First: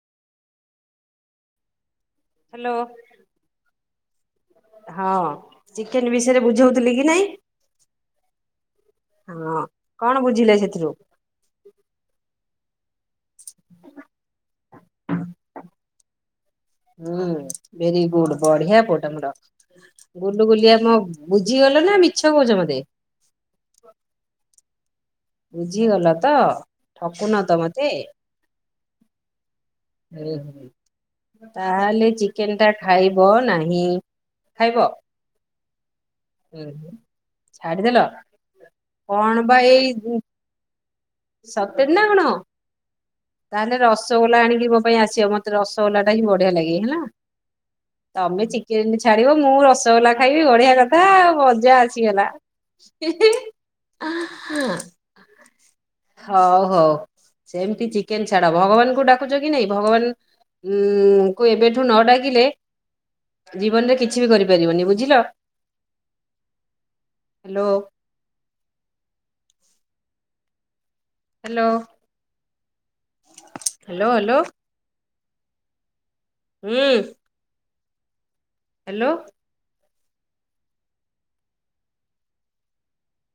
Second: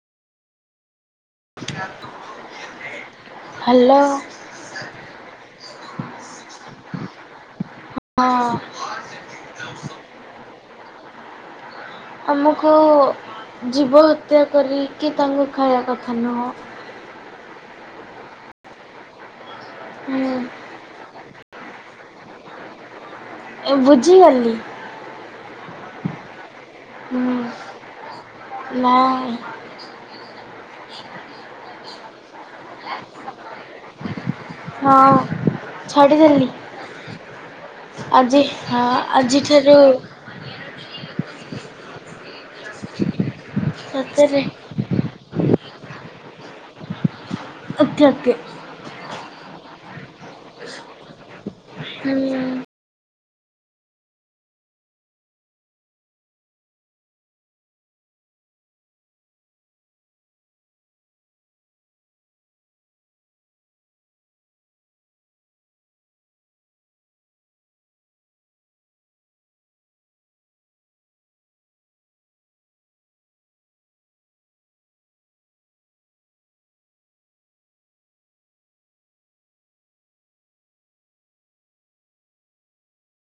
ଆ hello ଲୋ ହଁ chicken ବିଷୟରେ ବୁଝଉଥିଲି କି ନାଇଁ ହଁ ହଁ କଣ ବୁଝିଲେ ସେଥିରୁ ହ [inaudible] ଆମକୁ ଜୀବ ହତ୍ୟା କରିକି ତାଙ୍କୁ ଖାଇବାକୁ ହାଲୋ ହୁଁ ଭେରି ଗୁଡ ବଢିଆ ପୁଅଟା ମୋର। ଗୁଲୁ ହୁଁ ଗୁଲିଆ ମ ବ ଜି ହେଲ ନା ମିଛ କହୁଚ ମତେ। ବୁଝିଗଲି। ବୁଝିଗଲ ତ। ହୁଁ ଠକୁନ ତ ମତେ ନାଇଁ ହୁଁ ହୁଁ ତାହେଲେ ଚିକେନ ଟା ଖାଇବ ନାହିଁ ଖାଇବ [inaudible] ହଁ ଛାଡ଼ିଦେଲିି ହୁଁ ଛାଡିଦେଲ ଆଜି ହଁ ଆଜିଠାରୁ ସତରେ ନା କଣ ତାହେଲେ ରସଗୋଲା ସତରେ ଆଣିକି ମୋ ପାଇଁ ଆସିବ ମତେ ରସଗୋଲା ଟା ହିଁ ବଢ଼ିଆ ବଢ଼ିଆ ଲାଗେ ହେଲା। ଓକେ ଓକେ ତମେ ଚିକେନ ଛାଡ଼ିବ ମୁଁ ରସଗୋଲା ଖାଇବି ବଢ଼ିଆ କଥା ଆଉ ମଜା ଆସିଗଲା। ହୁଁ ହିଁ ହିଁ ହିଁ ଆହା ହଉ ହଉ ସେମିତି ଚିକେନ ଛାଡ଼ ଭଗବାନଙ୍କୁ ଡାକୁଛ କି ନାଇଁ ଭଗବାନଙ୍କୁ ଏବେଠୁ ନ ଡାକିଲେ ଜୀବନରେ କିଛି ବି କରିପାରିବନି ବୁଝିଲ ହାଲୋ ହାଲୋ ହ୍ୟାଲୋ ହ୍ୟାଲୋ ହୁଁ। ହାଲୋ।